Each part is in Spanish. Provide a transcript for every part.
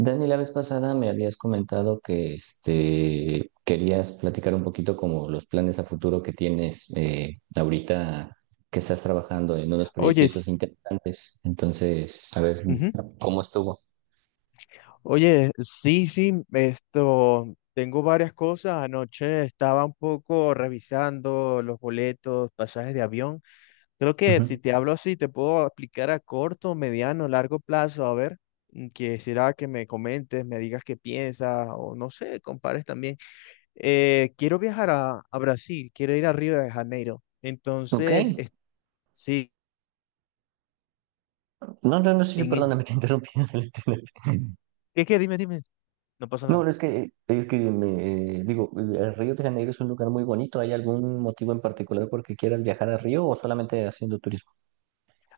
Dani, la vez pasada me habías comentado que querías platicar un poquito como los planes a futuro que tienes ahorita que estás trabajando en unos Oye, proyectitos interesantes. Entonces, a ver ujú. cómo estuvo. Oye, sí, sí, esto, tengo varias cosas. Anoche estaba un poco revisando los boletos, pasajes de avión. Creo que Ujú. si te hablo así, te puedo aplicar a corto, mediano, largo plazo. A ver, quisiera que me comentes, me digas qué piensas o no sé, compares también. Quiero viajar a Brasil, quiero ir a Río de Janeiro. Ok. Entonces, sí, No, no, no, sí, sí, en, e- perdóname, te interrumpí. ¿qué? Dime, dime. No pasa nada. No, es que me digo, Río de Janeiro es un lugar muy bonito. ¿Hay algún motivo en particular por que quieras viajar a Río o solamente haciendo turismo?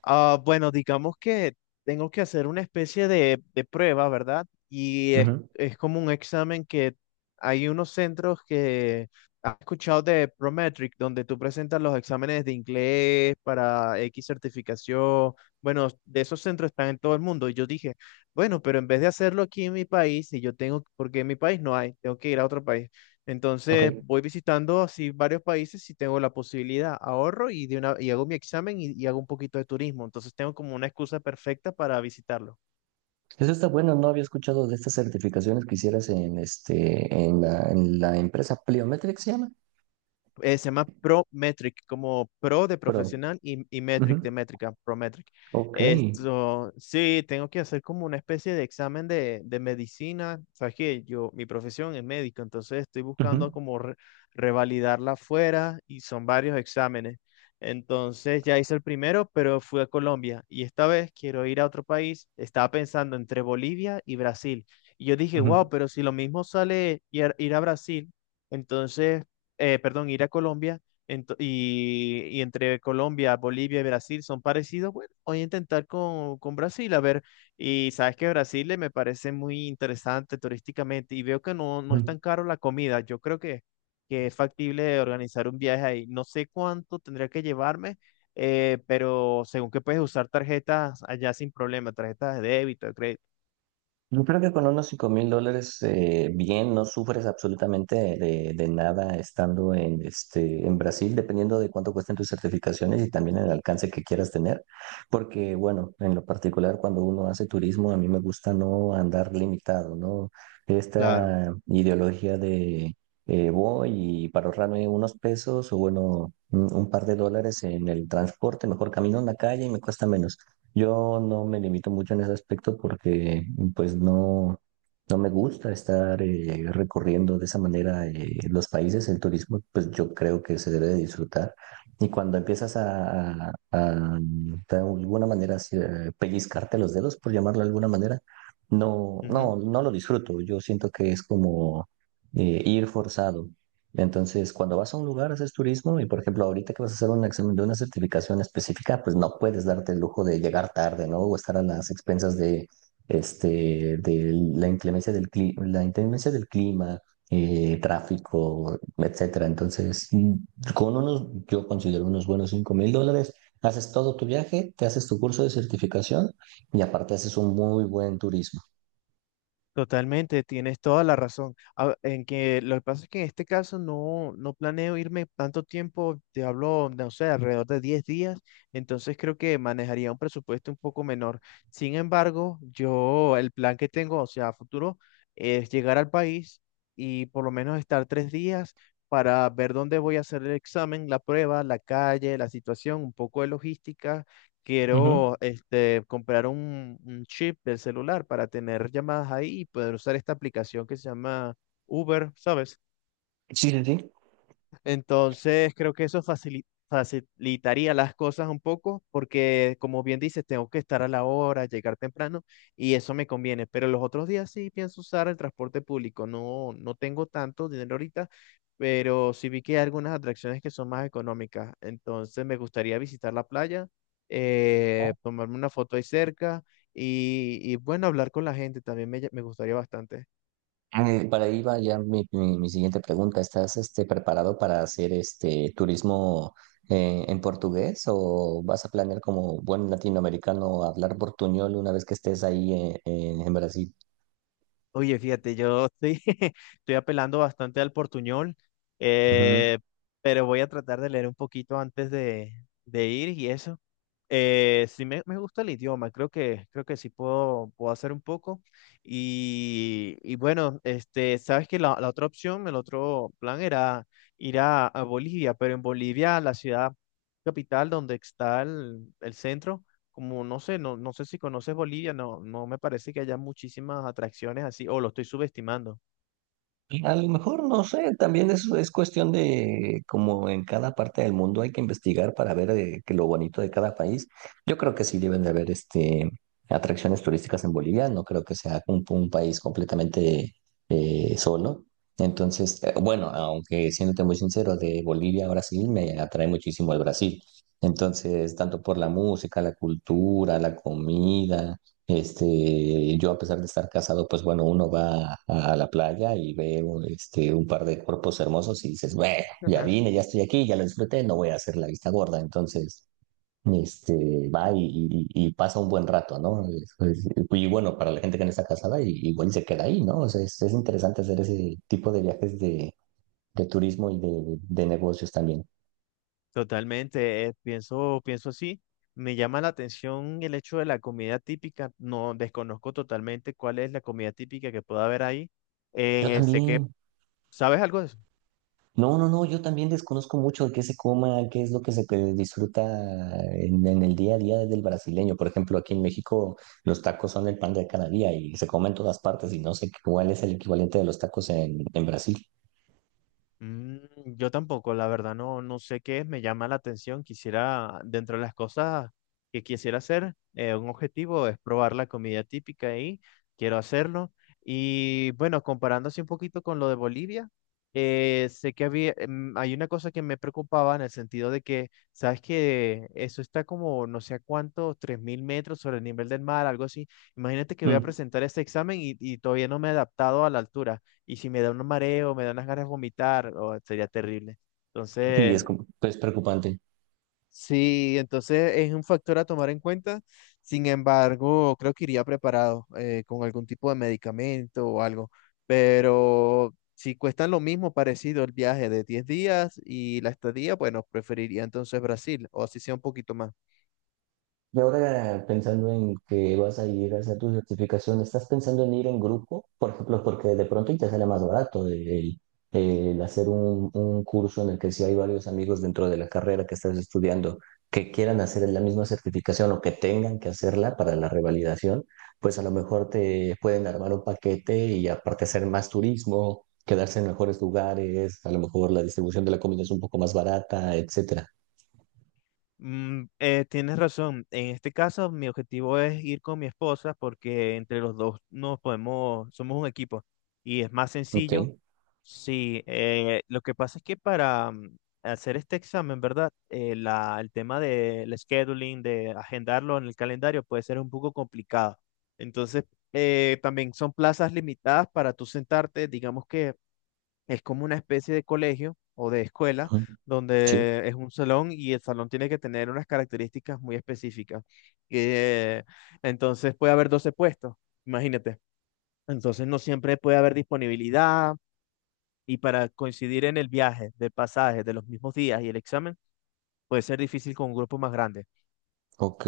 Ah, bueno, digamos que tengo que hacer una especie de prueba, ¿verdad? Y es, Ujú. es como un examen que hay unos centros que has escuchado de Prometric, donde tú presentas los exámenes de inglés para X certificación. Bueno, de esos centros están en todo el mundo. Y yo dije, bueno, pero en vez de hacerlo aquí en mi país, si yo tengo, porque en mi país no hay, tengo que ir a otro país. Entonces Ok. voy visitando así varios países si tengo la posibilidad, ahorro y, de una, y hago mi examen y hago un poquito de turismo. Entonces tengo como una excusa perfecta para visitarlo. Eso está bueno, no había escuchado de estas certificaciones que hicieras en la empresa Pliometric se llama, Se llama Prometric, como pro de pero. profesional y metric de Ujú. métrica, Prometric. Ok. Esto, sí, tengo que hacer como una especie de examen de medicina. Sabes que yo, mi profesión es médico, entonces estoy buscando Ujú, como revalidarla afuera y son varios exámenes. Entonces ya hice el primero, pero fui a Colombia y esta vez quiero ir a otro país. Estaba pensando entre Bolivia y Brasil. Y yo dije, wow, ujú, pero si lo mismo sale ir a Brasil, entonces perdón, ir a Colombia, y entre Colombia, Bolivia y Brasil son parecidos, bueno, voy a intentar con Brasil, a ver, y sabes que Brasil me parece muy interesante turísticamente y veo que no, no es ujú. tan caro la comida, yo creo que es factible organizar un viaje ahí, no sé cuánto tendría que llevarme. Pero según que puedes usar tarjetas allá sin problema, tarjetas de débito, de crédito. Yo creo que con unos $5,000 bien, no sufres absolutamente de nada estando en Brasil, dependiendo de cuánto cuesten tus certificaciones y también el alcance que quieras tener. Porque, bueno, en lo particular, cuando uno hace turismo, a mí me gusta no andar limitado, ¿no? Claro. Esta ideología de voy y para ahorrarme unos pesos o, bueno, un par de dólares en el transporte, mejor camino en la calle y me cuesta menos. Yo no me limito mucho en ese aspecto porque pues no, no me gusta estar recorriendo de esa manera los países. El turismo pues yo creo que se debe de disfrutar y cuando empiezas a de alguna manera así, pellizcarte los dedos, por llamarlo de alguna manera, no, Ujú. no, no lo disfruto. Yo siento que es como ir forzado. Entonces, cuando vas a un lugar, haces turismo y, por ejemplo, ahorita que vas a hacer un examen de una certificación específica, pues no puedes darte el lujo de llegar tarde, ¿no? O estar a las expensas de la inclemencia del clima, tráfico, etcétera. Entonces, con unos, yo considero unos buenos $5,000, haces todo tu viaje, te haces tu curso de certificación y aparte haces un muy buen turismo. Totalmente, tienes toda la razón. En que lo que pasa es que en este caso no, no planeo irme tanto tiempo, te hablo, no sé, alrededor de 10 días, entonces creo que manejaría un presupuesto un poco menor. Sin embargo, yo el plan que tengo, o sea, a futuro, es llegar al país y por lo menos estar 3 días para ver dónde voy a hacer el examen, la prueba, la calle, la situación, un poco de logística. Ujú. Quiero, este, comprar un chip del celular para tener llamadas ahí y poder usar esta aplicación que se llama Uber, ¿sabes? Sí, sí, sí. Entonces, creo que eso facilitaría las cosas un poco, porque como bien dices, tengo que estar a la hora, llegar temprano, y eso me conviene. Pero los otros días sí pienso usar el transporte público. No, no tengo tanto dinero ahorita, pero sí vi que hay algunas atracciones que son más económicas. Entonces, me gustaría visitar la playa, tomarme una foto ahí cerca bueno, hablar con la gente también me gustaría bastante. Para ahí va ya mi siguiente pregunta. ¿Estás preparado para hacer este turismo en portugués o vas a planear como buen latinoamericano hablar portuñol una vez que estés ahí en Brasil? Oye, fíjate, yo estoy, estoy apelando bastante al portuñol. eh, pero voy a tratar de leer un poquito antes de ir y eso. Sí, me gusta el idioma, creo que sí puedo hacer un poco. Y bueno, este, sabes que la otra opción, el otro plan era ir a Bolivia. Pero en Bolivia, la ciudad capital donde está el centro, como no sé, no, no sé si conoces Bolivia, no, no me parece que haya muchísimas atracciones así, o lo estoy subestimando. A lo mejor, no sé, también es cuestión de como en cada parte del mundo hay que investigar para ver que lo bonito de cada país. Yo creo que sí deben de haber atracciones turísticas en Bolivia, no creo que sea un país completamente solo. Entonces, bueno, aunque siéndote muy sincero, de Bolivia a Brasil me atrae muchísimo el Brasil. Entonces, tanto por la música, la cultura, la comida. Yo a pesar de estar casado, pues bueno, uno va a la playa y ve un par de cuerpos hermosos y dices, bueno, ya vine, ya estoy aquí, ya lo disfruté, no voy a hacer la vista gorda. Entonces, va y pasa un buen rato, ¿no? Y bueno, para la gente que no está casada, igual se queda ahí, ¿no? O sea, es interesante hacer ese tipo de viajes de turismo y de negocios también. Totalmente, pienso así. Me llama la atención el hecho de la comida típica. No desconozco totalmente cuál es la comida típica que pueda haber ahí. Yo Eh, sé que, también. ¿Sabes algo de eso? No, no, no, yo también desconozco mucho de qué se coma, qué es lo que se disfruta en el día a día del brasileño. Por ejemplo, aquí en México los tacos son el pan de cada día y se comen en todas partes y no sé cuál es el equivalente de los tacos en Brasil. Mm, yo tampoco, la verdad, no, no sé qué es, me llama la atención. Quisiera, dentro de las cosas que quisiera hacer, un objetivo es probar la comida típica y quiero hacerlo. Y bueno, comparando así un poquito con lo de Bolivia, sé que había, em, hay una cosa que me preocupaba en el sentido de que, sabes que eso está como no sé a cuánto, 3.000 metros sobre el nivel del mar, algo así. Imagínate que voy a Mm. presentar este examen y todavía no me he adaptado a la altura. Y si me da un mareo, me da unas ganas de vomitar, oh, sería terrible. Y Entonces, es preocupante. Sí, entonces es un factor a tomar en cuenta. Sin embargo, creo que iría preparado con algún tipo de medicamento o algo. Pero si cuestan lo mismo, parecido el viaje de 10 días y la estadía, bueno, preferiría entonces Brasil, o así sea un poquito más. Y ahora pensando en que vas a ir a hacer tu certificación, ¿estás pensando en ir en grupo? Por ejemplo, porque de pronto y te sale más barato el hacer un curso en el que si hay varios amigos dentro de la carrera que estás estudiando que quieran hacer la misma certificación o que tengan que hacerla para la revalidación, pues a lo mejor te pueden armar un paquete y aparte hacer más turismo, quedarse en mejores lugares, a lo mejor la distribución de la comida es un poco más barata, etcétera. Tienes razón. En este caso, mi objetivo es ir con mi esposa porque entre los dos nos podemos, somos un equipo y es más Ok. sencillo. Sí, lo que pasa es que para hacer este examen, ¿verdad? El tema del scheduling, de agendarlo en el calendario, puede ser un poco complicado. Entonces, también son plazas limitadas para tú sentarte, digamos que es como una especie de colegio o de escuela, Ujú. Sí, donde es un salón y el salón tiene que tener unas características muy específicas. Eh, entonces, puede haber 12 puestos, imagínate. Entonces no siempre puede haber disponibilidad y para coincidir en el viaje, del pasaje, de los mismos días y el examen, puede ser difícil con un grupo más grande. ok.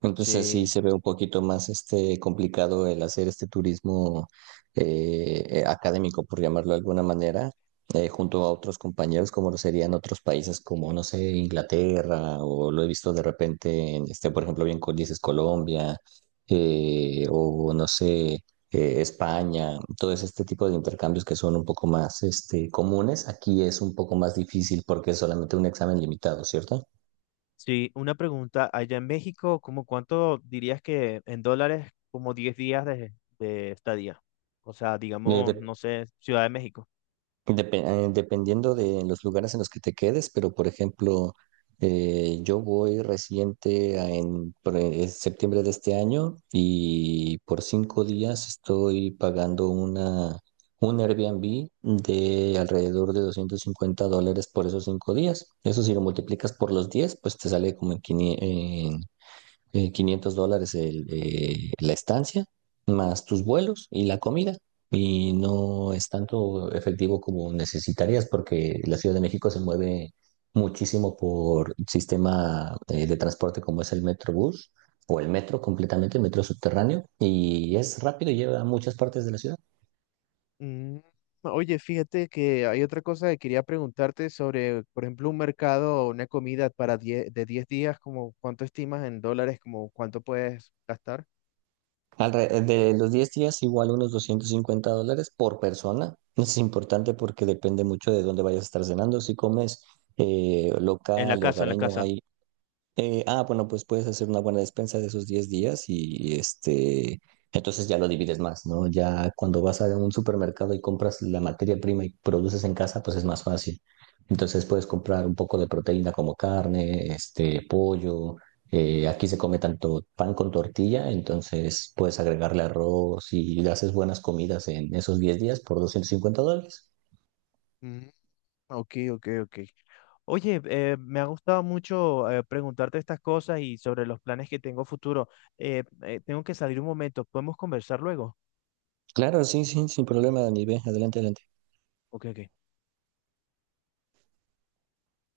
Entonces sí Sí, se ve un poquito más complicado el hacer este turismo académico, por llamarlo de alguna manera, junto a otros compañeros, como lo serían otros países como, no sé, Inglaterra, o lo he visto de repente en por ejemplo, bien con dices Colombia, o no sé, España, todos este tipo de intercambios que son un poco más comunes, aquí es un poco más difícil porque es solamente un examen limitado, ¿cierto? sí, una pregunta, allá en México, ¿cómo cuánto dirías que en dólares, como 10 días de estadía? O sea, Eh, digamos, de- no sé, Ciudad de México. Depe- dependiendo de los lugares en los que te quedes, pero por ejemplo, yo voy reciente en septiembre de este año y por 5 días estoy pagando un Airbnb de alrededor de $250 por esos 5 días. Eso si lo multiplicas por los 10, pues te sale como en $500 la estancia, más tus vuelos y la comida. Y no es tanto efectivo como necesitarías porque la Ciudad de México se mueve muchísimo por sistema de transporte como es el Metrobús o el metro completamente, el metro subterráneo, y es rápido y lleva a muchas partes de la ciudad. Mm, Oye, fíjate que hay otra cosa que quería preguntarte sobre, por ejemplo, un mercado o una comida para 10 de 10 días, como cuánto estimas en dólares, como cuánto puedes gastar. De los 10 días, igual unos $250 por persona. Es importante porque depende mucho de dónde vayas a estar cenando. Si comes En la local, casa, en la hogareño, casa. Bueno, pues puedes hacer una buena despensa de esos 10 días y entonces ya lo divides más, ¿no? Ya cuando vas a un supermercado y compras la materia prima y produces en casa, pues es más fácil. Entonces puedes comprar un poco de proteína como carne, pollo. Aquí se come tanto pan con tortilla, entonces puedes agregarle arroz y le haces buenas comidas en esos 10 días por $250. Mm. Ok, ok, ok. Oye, me ha gustado mucho preguntarte estas cosas y sobre los planes que tengo futuro. Tengo que salir un momento. ¿Podemos conversar luego? Claro, sí, sí, sin problema, Dani. Ve, adelante, adelante. Ok, ok.